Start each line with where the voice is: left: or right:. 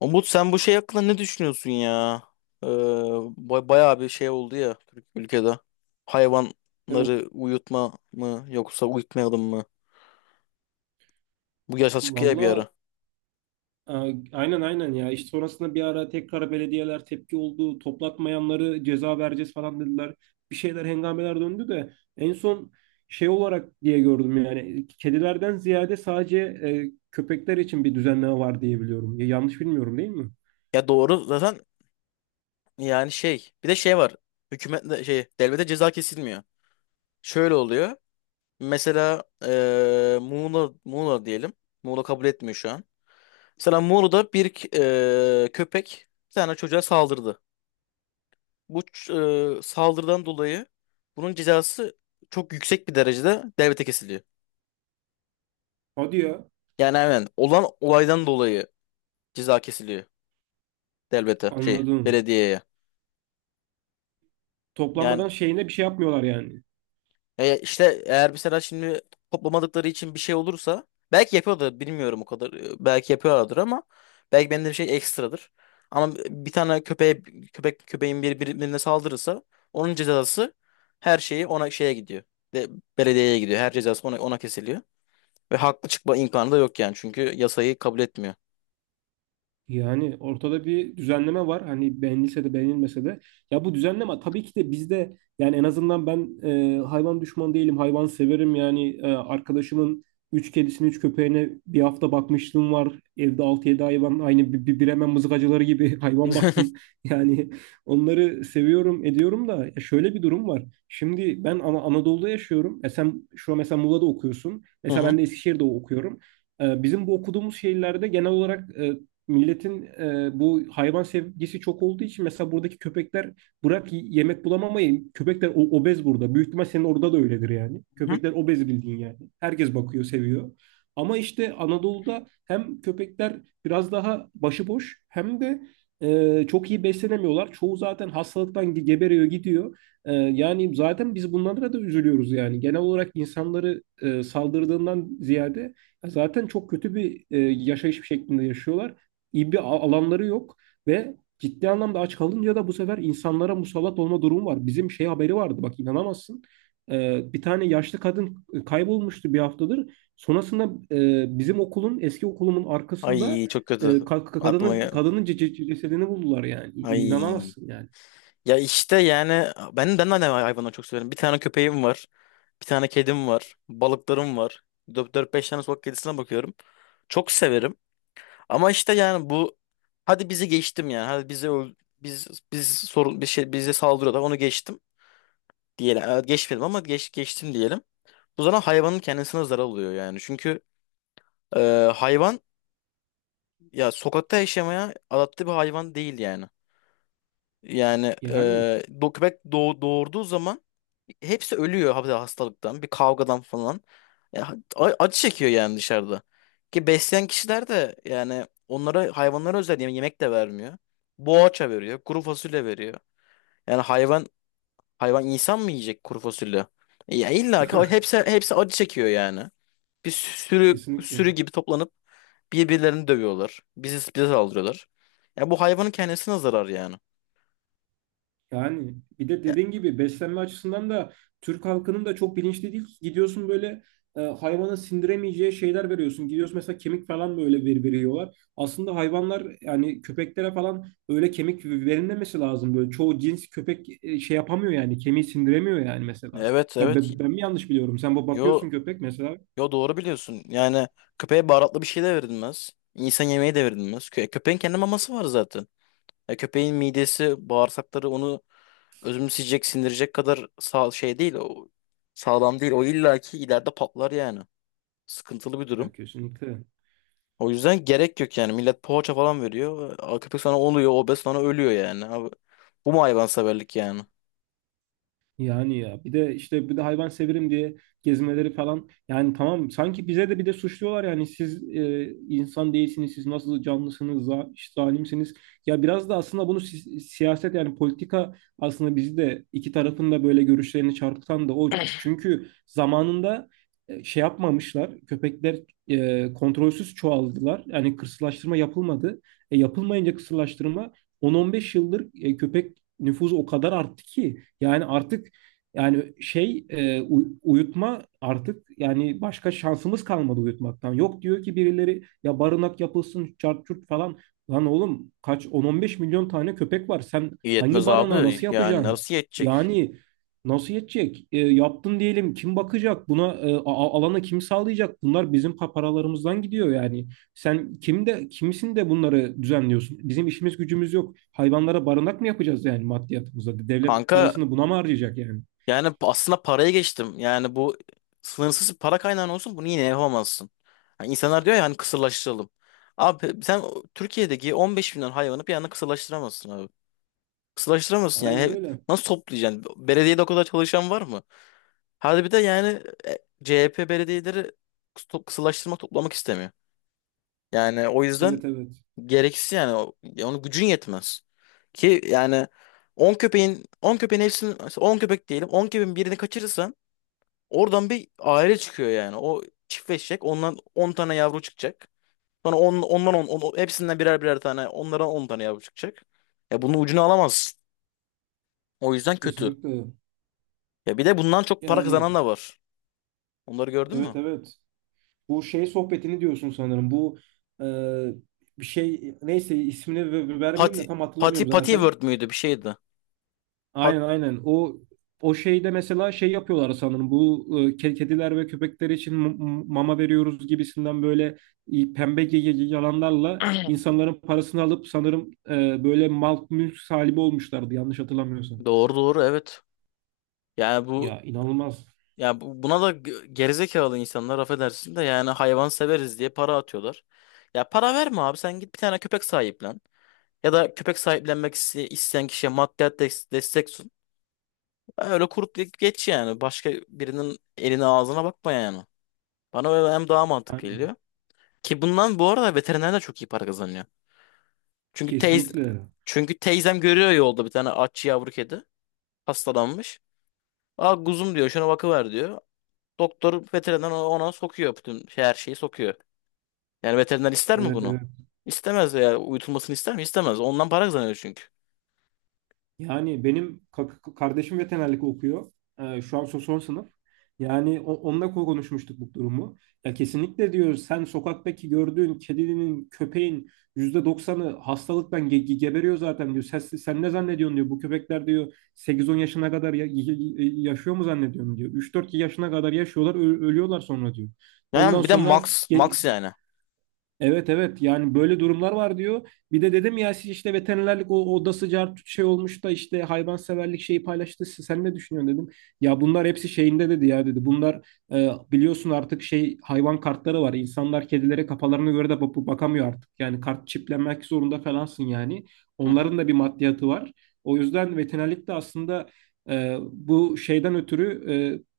left: Umut, sen bu şey hakkında ne düşünüyorsun ya? Bayağı bir şey oldu ya Türk ülkede.
right: Ne oldu?
left: Hayvanları uyutma mı yoksa uyutmayalım mı? Bu yaşa çıkıyor bir
right: Valla,
left: ara.
right: e, aynen aynen ya. İşte sonrasında bir ara tekrar belediyeler tepki oldu. Toplatmayanları ceza vereceğiz falan dediler. Bir şeyler hengameler döndü de en son şey olarak diye gördüm yani. Kedilerden ziyade sadece köpekler için bir düzenleme var diye biliyorum. Ya, yanlış bilmiyorum değil mi?
left: Ya doğru zaten. Yani şey, bir de şey var. Hükümetle şey, devlete ceza kesilmiyor. Şöyle oluyor. Mesela Muğla diyelim. Muğla kabul etmiyor şu an. Mesela Muğla'da bir köpek bir tane çocuğa saldırdı. Bu saldırıdan dolayı bunun cezası çok yüksek bir derecede devlete kesiliyor.
right: Hadi ya.
left: Yani hemen olan olaydan dolayı ceza kesiliyor devlete, şey,
right: Anladım.
left: belediyeye. Yani
right: Toplanmadan şeyine bir şey yapmıyorlar yani.
left: İşte eğer mesela şimdi toplamadıkları için bir şey olursa belki yapıyordur, bilmiyorum o kadar. E, belki yapıyorlardır ama belki benim de bir şey ekstradır. Ama bir tane köpeğe, köpeğin bir birbirine saldırırsa onun cezası, her şeyi ona, şeye gidiyor. De, belediyeye gidiyor. Her cezası ona, ona kesiliyor. Ve haklı çıkma imkanı da yok yani. Çünkü yasayı kabul etmiyor.
right: Yani ortada bir düzenleme var. Hani beğenilse de beğenilmese de. Ya bu düzenleme tabii ki de bizde, yani en azından ben hayvan düşmanı değilim. Hayvan severim. Yani arkadaşımın 3 kedisini 3 köpeğine bir hafta bakmışlığım var. Evde altı yedi hayvan aynı bir Bremen mızıkacıları gibi hayvan baktım. Yani onları seviyorum ediyorum da ya şöyle bir durum var. Şimdi ben Anadolu'da yaşıyorum. E sen şu an mesela Muğla'da okuyorsun.
left: Hı
right: Mesela
left: hı.
right: ben de Eskişehir'de okuyorum. Bizim bu okuduğumuz şehirlerde genel olarak milletin bu hayvan sevgisi çok olduğu için mesela buradaki köpekler bırak yemek bulamamayı, köpekler obez burada. Büyük ihtimal senin orada da öyledir yani.
left: Hı?
right: Köpekler obez bildiğin yani. Herkes bakıyor, seviyor. Ama işte Anadolu'da hem köpekler biraz daha başıboş hem de çok iyi beslenemiyorlar. Çoğu zaten hastalıktan geberiyor gidiyor. Yani zaten biz bunlara da üzülüyoruz yani. Genel olarak insanları saldırdığından ziyade zaten çok kötü bir yaşayış şeklinde yaşıyorlar, iyi bir alanları yok ve ciddi anlamda aç kalınca da bu sefer insanlara musallat olma durumu var. Bizim şey haberi vardı, bak inanamazsın. Bir tane yaşlı kadın kaybolmuştu bir haftadır. Sonrasında bizim okulun, eski okulumun arkasında
left: Ay, çok
right: e,
left: kötü.
right: ka- ka-
left: Aklıma
right: kadının
left: gel-
right: kadının cesedini buldular yani.
left: Ay.
right: İnanamazsın yani.
left: Ya işte yani ben de hayvanları çok severim. Bir tane köpeğim var. Bir tane kedim var. Balıklarım var. Dört beş tane sokak kedisine bakıyorum. Çok severim. Ama işte yani bu, hadi bizi geçtim yani. Biz Biz sorun, bir şey bize saldırıyorlar. Onu geçtim diyelim. Evet, geçmedim ama geç geçtim diyelim. Bu zaman hayvanın kendisine zarar oluyor yani. Çünkü e, hayvan ya sokakta yaşamaya adapte bir hayvan değil yani. Yani
right: Yani
left: doğurduğu zaman hepsi ölüyor hastalıktan, bir kavgadan falan. Ya, acı çekiyor yani dışarıda. Ki besleyen kişiler de yani onlara, hayvanlara özel yemek de vermiyor. Boğaça veriyor, kuru fasulye veriyor. Yani hayvan insan mı yiyecek kuru fasulye? Ya illa ki hepsi acı çekiyor yani. Bir
right: kesinlikle.
left: sürü gibi toplanıp birbirlerini dövüyorlar. Bize saldırıyorlar. Ya bu hayvanın kendisine zarar yani.
right: Yani bir de
left: Ya,
right: dediğin gibi beslenme açısından da Türk halkının da çok bilinçli değil. Gidiyorsun böyle hayvana sindiremeyeceği şeyler veriyorsun. Gidiyorsun mesela kemik falan böyle veriyorlar. Aslında hayvanlar yani köpeklere falan öyle kemik verilmemesi lazım. Böyle çoğu cins köpek şey yapamıyor yani kemiği sindiremiyor yani mesela.
left: evet
right: Ben,
left: evet.
right: ben, ben mi yanlış biliyorum? Sen bu
left: Yo,
right: bakıyorsun köpek mesela.
left: yo, doğru biliyorsun. Yani köpeğe baharatlı bir şey de verilmez. İnsan yemeği de verilmez. Köpeğin kendi maması var zaten. Ya köpeğin midesi, bağırsakları onu özümseyecek, sindirecek kadar sağ şey değil. O sağlam değil. O illaki ileride patlar yani. Sıkıntılı bir
right: Ya
left: durum.
right: kesinlikle.
left: O yüzden gerek yok yani. Millet poğaça falan veriyor. Aa, köpek sonra oluyor obez, sonra ölüyor yani. Abi, bu mu hayvanseverlik yani?
right: Yani ya bir de işte bir de hayvan severim diye gezmeleri falan yani tamam, sanki bize de bir de suçluyorlar yani siz insan değilsiniz, siz nasıl canlısınız, işte zalimsiniz. Ya biraz da aslında bunu siyaset, yani politika, aslında bizi de iki tarafın da böyle görüşlerini çarpıtan da o, çünkü zamanında şey yapmamışlar, köpekler kontrolsüz çoğaldılar, yani kısırlaştırma yapılmadı. Yapılmayınca kısırlaştırma, 10-15 yıldır köpek nüfusu o kadar arttı ki yani artık yani şey, uyutma artık yani başka şansımız kalmadı uyutmaktan. Yok, diyor ki birileri, ya barınak yapılsın çart çurt falan. Lan oğlum kaç 10-15 milyon tane köpek var. Sen
left: İyi
right: hangi barınağı
left: abi.
right: nasıl
left: Yani
right: yapacaksın?
left: nasıl yetecek?
right: Yani nasıl yetecek? Yaptın diyelim kim bakacak? Buna alanı kim sağlayacak? Bunlar bizim paralarımızdan gidiyor yani. Sen kim de kimsin de bunları düzenliyorsun? Bizim işimiz gücümüz yok. Hayvanlara barınak mı yapacağız yani maddiyatımıza? Devlet
left: Kanka
right: parasını buna mı harcayacak yani?
left: yani aslında paraya geçtim. Yani bu, sınırsız bir para kaynağın olsun bunu yine yapamazsın. Yani insanlar diyor ya hani kısırlaştıralım. Abi sen Türkiye'deki 15 milyon hayvanı bir anda kısırlaştıramazsın abi. Kısırlaştıramazsın yani.
right: Aynen
left: He-
right: öyle.
left: Nasıl toplayacaksın? Belediyede o kadar çalışan var mı? Hadi bir de yani CHP belediyeleri kısırlaştırmak, toplamak istemiyor. Yani o yüzden
right: Evet evet.
left: gereksiz yani. Ya onun gücün yetmez. Ki yani 10 köpek diyelim, 10 köpeğin birini kaçırırsan oradan bir aile çıkıyor yani. O çiftleşecek. Ondan 10 tane yavru çıkacak. Sonra on, ondan on, on- hepsinden birer birer tane, onlara 10 tane yavru çıkacak. Ya bunun ucunu alamazsın. O yüzden kötü.
right: Kesinlikle.
left: Ya bir de bundan çok para kazanan
right: Yani
left: da var. Onları gördün
right: evet
left: mü?
right: evet. Bu şey sohbetini diyorsun sanırım. Bu e, bir şey, neyse ismini vermeyeyim de
left: Pati
right: tam hatırlamıyorum zaten.
left: Patiworld müydü, bir şeydi. Pat,
right: Aynen aynen. O şeyde mesela şey yapıyorlar sanırım. Bu kediler ve köpekler için mama veriyoruz gibisinden böyle pembe yalanlarla insanların parasını alıp sanırım böyle mal mülk sahibi olmuşlardı, yanlış hatırlamıyorsam.
left: doğru doğru, evet. Yani bu,
right: Ya inanılmaz.
left: ya buna da gerizekalı insanlar, affedersin, de yani hayvan severiz diye para atıyorlar. Ya para verme abi, sen git bir tane köpek sahiplen. Ya da köpek sahiplenmek isteyen kişiye maddiyat destek sun. Öyle kurup geç yani. Başka birinin eline ağzına bakma yani. Bana öyle hem daha mantıklı
right: Yani
left: geliyor. Ki bundan bu arada veteriner de çok iyi para kazanıyor. Çünkü teyz
right: kesinlikle.
left: Çünkü teyzem görüyor yolda bir tane aç yavru kedi hastalanmış. Aa kuzum diyor, şuna bakıver diyor. Doktor veteriner ona, ona sokuyor bütün şey, her şeyi sokuyor. Yani veteriner ister mi
right: Evet
left: bunu?
right: evet.
left: İstemez ya. Uyutulmasını ister mi? İstemez. Ondan para kazanıyor çünkü.
right: Yani benim kardeşim veterinerlik okuyor. Şu an son sınıf. Yani onunla konuşmuştuk bu durumu. Ya kesinlikle, diyor, sen sokaktaki gördüğün kedinin, köpeğin %90'ı hastalıktan geberiyor zaten diyor. Sen ne zannediyorsun diyor. Bu köpekler diyor 8-10 yaşına kadar yaşıyor mu zannediyorsun diyor. 3-4 yaşına kadar yaşıyorlar, ölüyorlar sonra diyor. Ondan
left: Yani bir de
right: sonra.
left: max yani.
right: Evet evet yani böyle durumlar var diyor. Bir de dedim ya, siz işte veterinerlik o odası cart şey olmuş da işte hayvanseverlik şeyi paylaştı. Sen ne düşünüyorsun dedim. Ya bunlar hepsi şeyinde dedi ya dedi. Bunlar biliyorsun artık şey hayvan kartları var. İnsanlar kedilere kafalarına göre de bakamıyor artık. Yani kart çiplenmek zorunda falansın yani.
left: Hı hı.
right: Onların da bir maddiyatı var. O yüzden veterinerlik de aslında bu şeyden ötürü,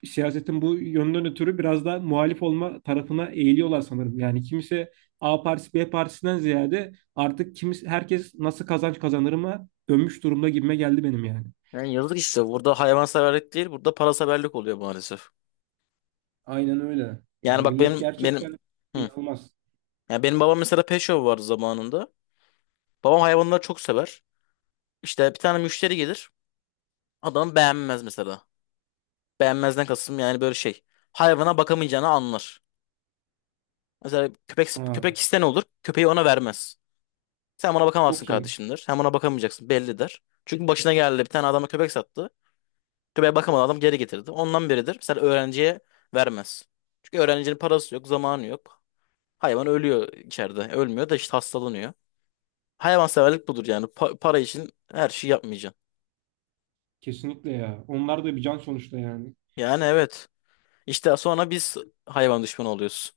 right: siyasetin bu yönden ötürü biraz da muhalif olma tarafına eğiliyorlar sanırım. Yani kimse, A partisi B partisinden ziyade, artık herkes nasıl kazanç kazanır mı dönmüş durumda gibime geldi benim yani.
left: Yani yazık işte. Burada hayvanseverlik değil, burada paraseverlik oluyor maalesef.
right: Aynen öyle. Ya
left: Yani bak
right: millet gerçekten
left: benim, hı.
right: inanılmaz.
left: Yani benim babam mesela, pet shop vardı zamanında. Babam hayvanları çok sever. İşte bir tane müşteri gelir. Adam beğenmez mesela. Beğenmezden kastım yani böyle şey, hayvana bakamayacağını anlar. Mesela köpek
right: Ha,
left: iste, ne olur? Köpeği ona vermez. Sen ona bakamazsın
right: çok iyi.
left: kardeşimdir. Sen ona bakamayacaksın belli der. Çünkü başına geldi, bir tane adama köpek sattı. Köpeğe bakamadı, adam geri getirdi. Ondan beridir mesela öğrenciye vermez. Çünkü öğrencinin parası yok, zamanı yok. Hayvan ölüyor içeride. Ölmüyor da işte hastalanıyor. Hayvanseverlik budur yani. Para için her şeyi yapmayacaksın.
right: Kesinlikle ya. Onlar da bir can sonuçta yani.
left: Yani evet. İşte sonra biz hayvan düşmanı oluyoruz.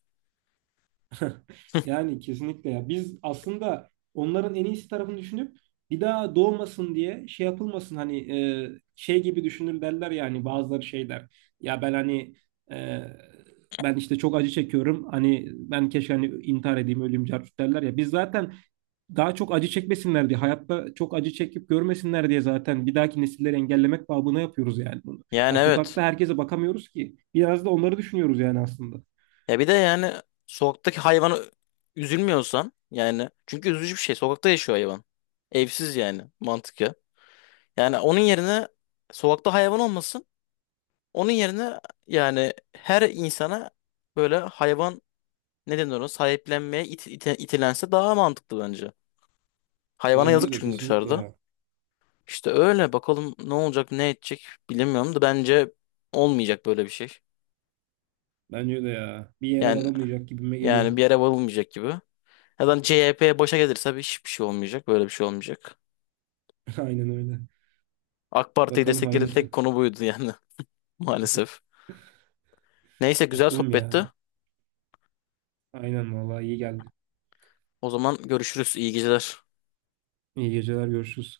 right: Yani kesinlikle ya. Biz aslında onların en iyisi tarafını düşünüp bir daha doğmasın diye, şey yapılmasın, hani şey gibi düşünür derler yani bazıları şeyler. Ya ben hani e, ben işte çok acı çekiyorum, hani ben keşke hani intihar edeyim öleyim carcut derler ya. Biz zaten daha çok acı çekmesinler diye, hayatta çok acı çekip görmesinler diye zaten bir dahaki nesilleri engellemek babına yapıyoruz yani bunu.
left: Yani
right: Ya
left: evet.
right: sokakta herkese bakamıyoruz ki. Biraz da onları düşünüyoruz yani aslında.
left: Ya bir de yani sokaktaki hayvana üzülmüyorsan yani, çünkü üzücü bir şey. Sokakta yaşıyor hayvan. Evsiz yani, mantık ya. Yani onun yerine sokakta hayvan olmasın. Onun yerine yani her insana böyle hayvan, ne denir, ona sahiplenmeye itilense daha mantıklı bence. Hayvana yazık
right: Bence de
left: çünkü
right: kesinlikle
left: dışarıda.
right: ya.
left: İşte öyle, bakalım ne olacak ne edecek, bilemiyorum da bence olmayacak böyle bir şey.
right: Bence de ya. Bir yere
left: Yani
right: varılmayacak gibime geliyor.
left: Yani bir yere varılmayacak gibi. Ya da CHP başa gelirse hiçbir şey olmayacak, böyle bir şey olmayacak.
right: Aynen öyle.
left: AK Parti'yi
right: Bakalım
left: desteklerin tek
right: hayırlısı.
left: konu buydu yani. Maalesef. Neyse, güzel
right: Bakalım
left: sohbetti.
right: ya. Aynen vallahi iyi geldi.
left: O zaman görüşürüz. İyi geceler.
right: İyi geceler, görüşürüz.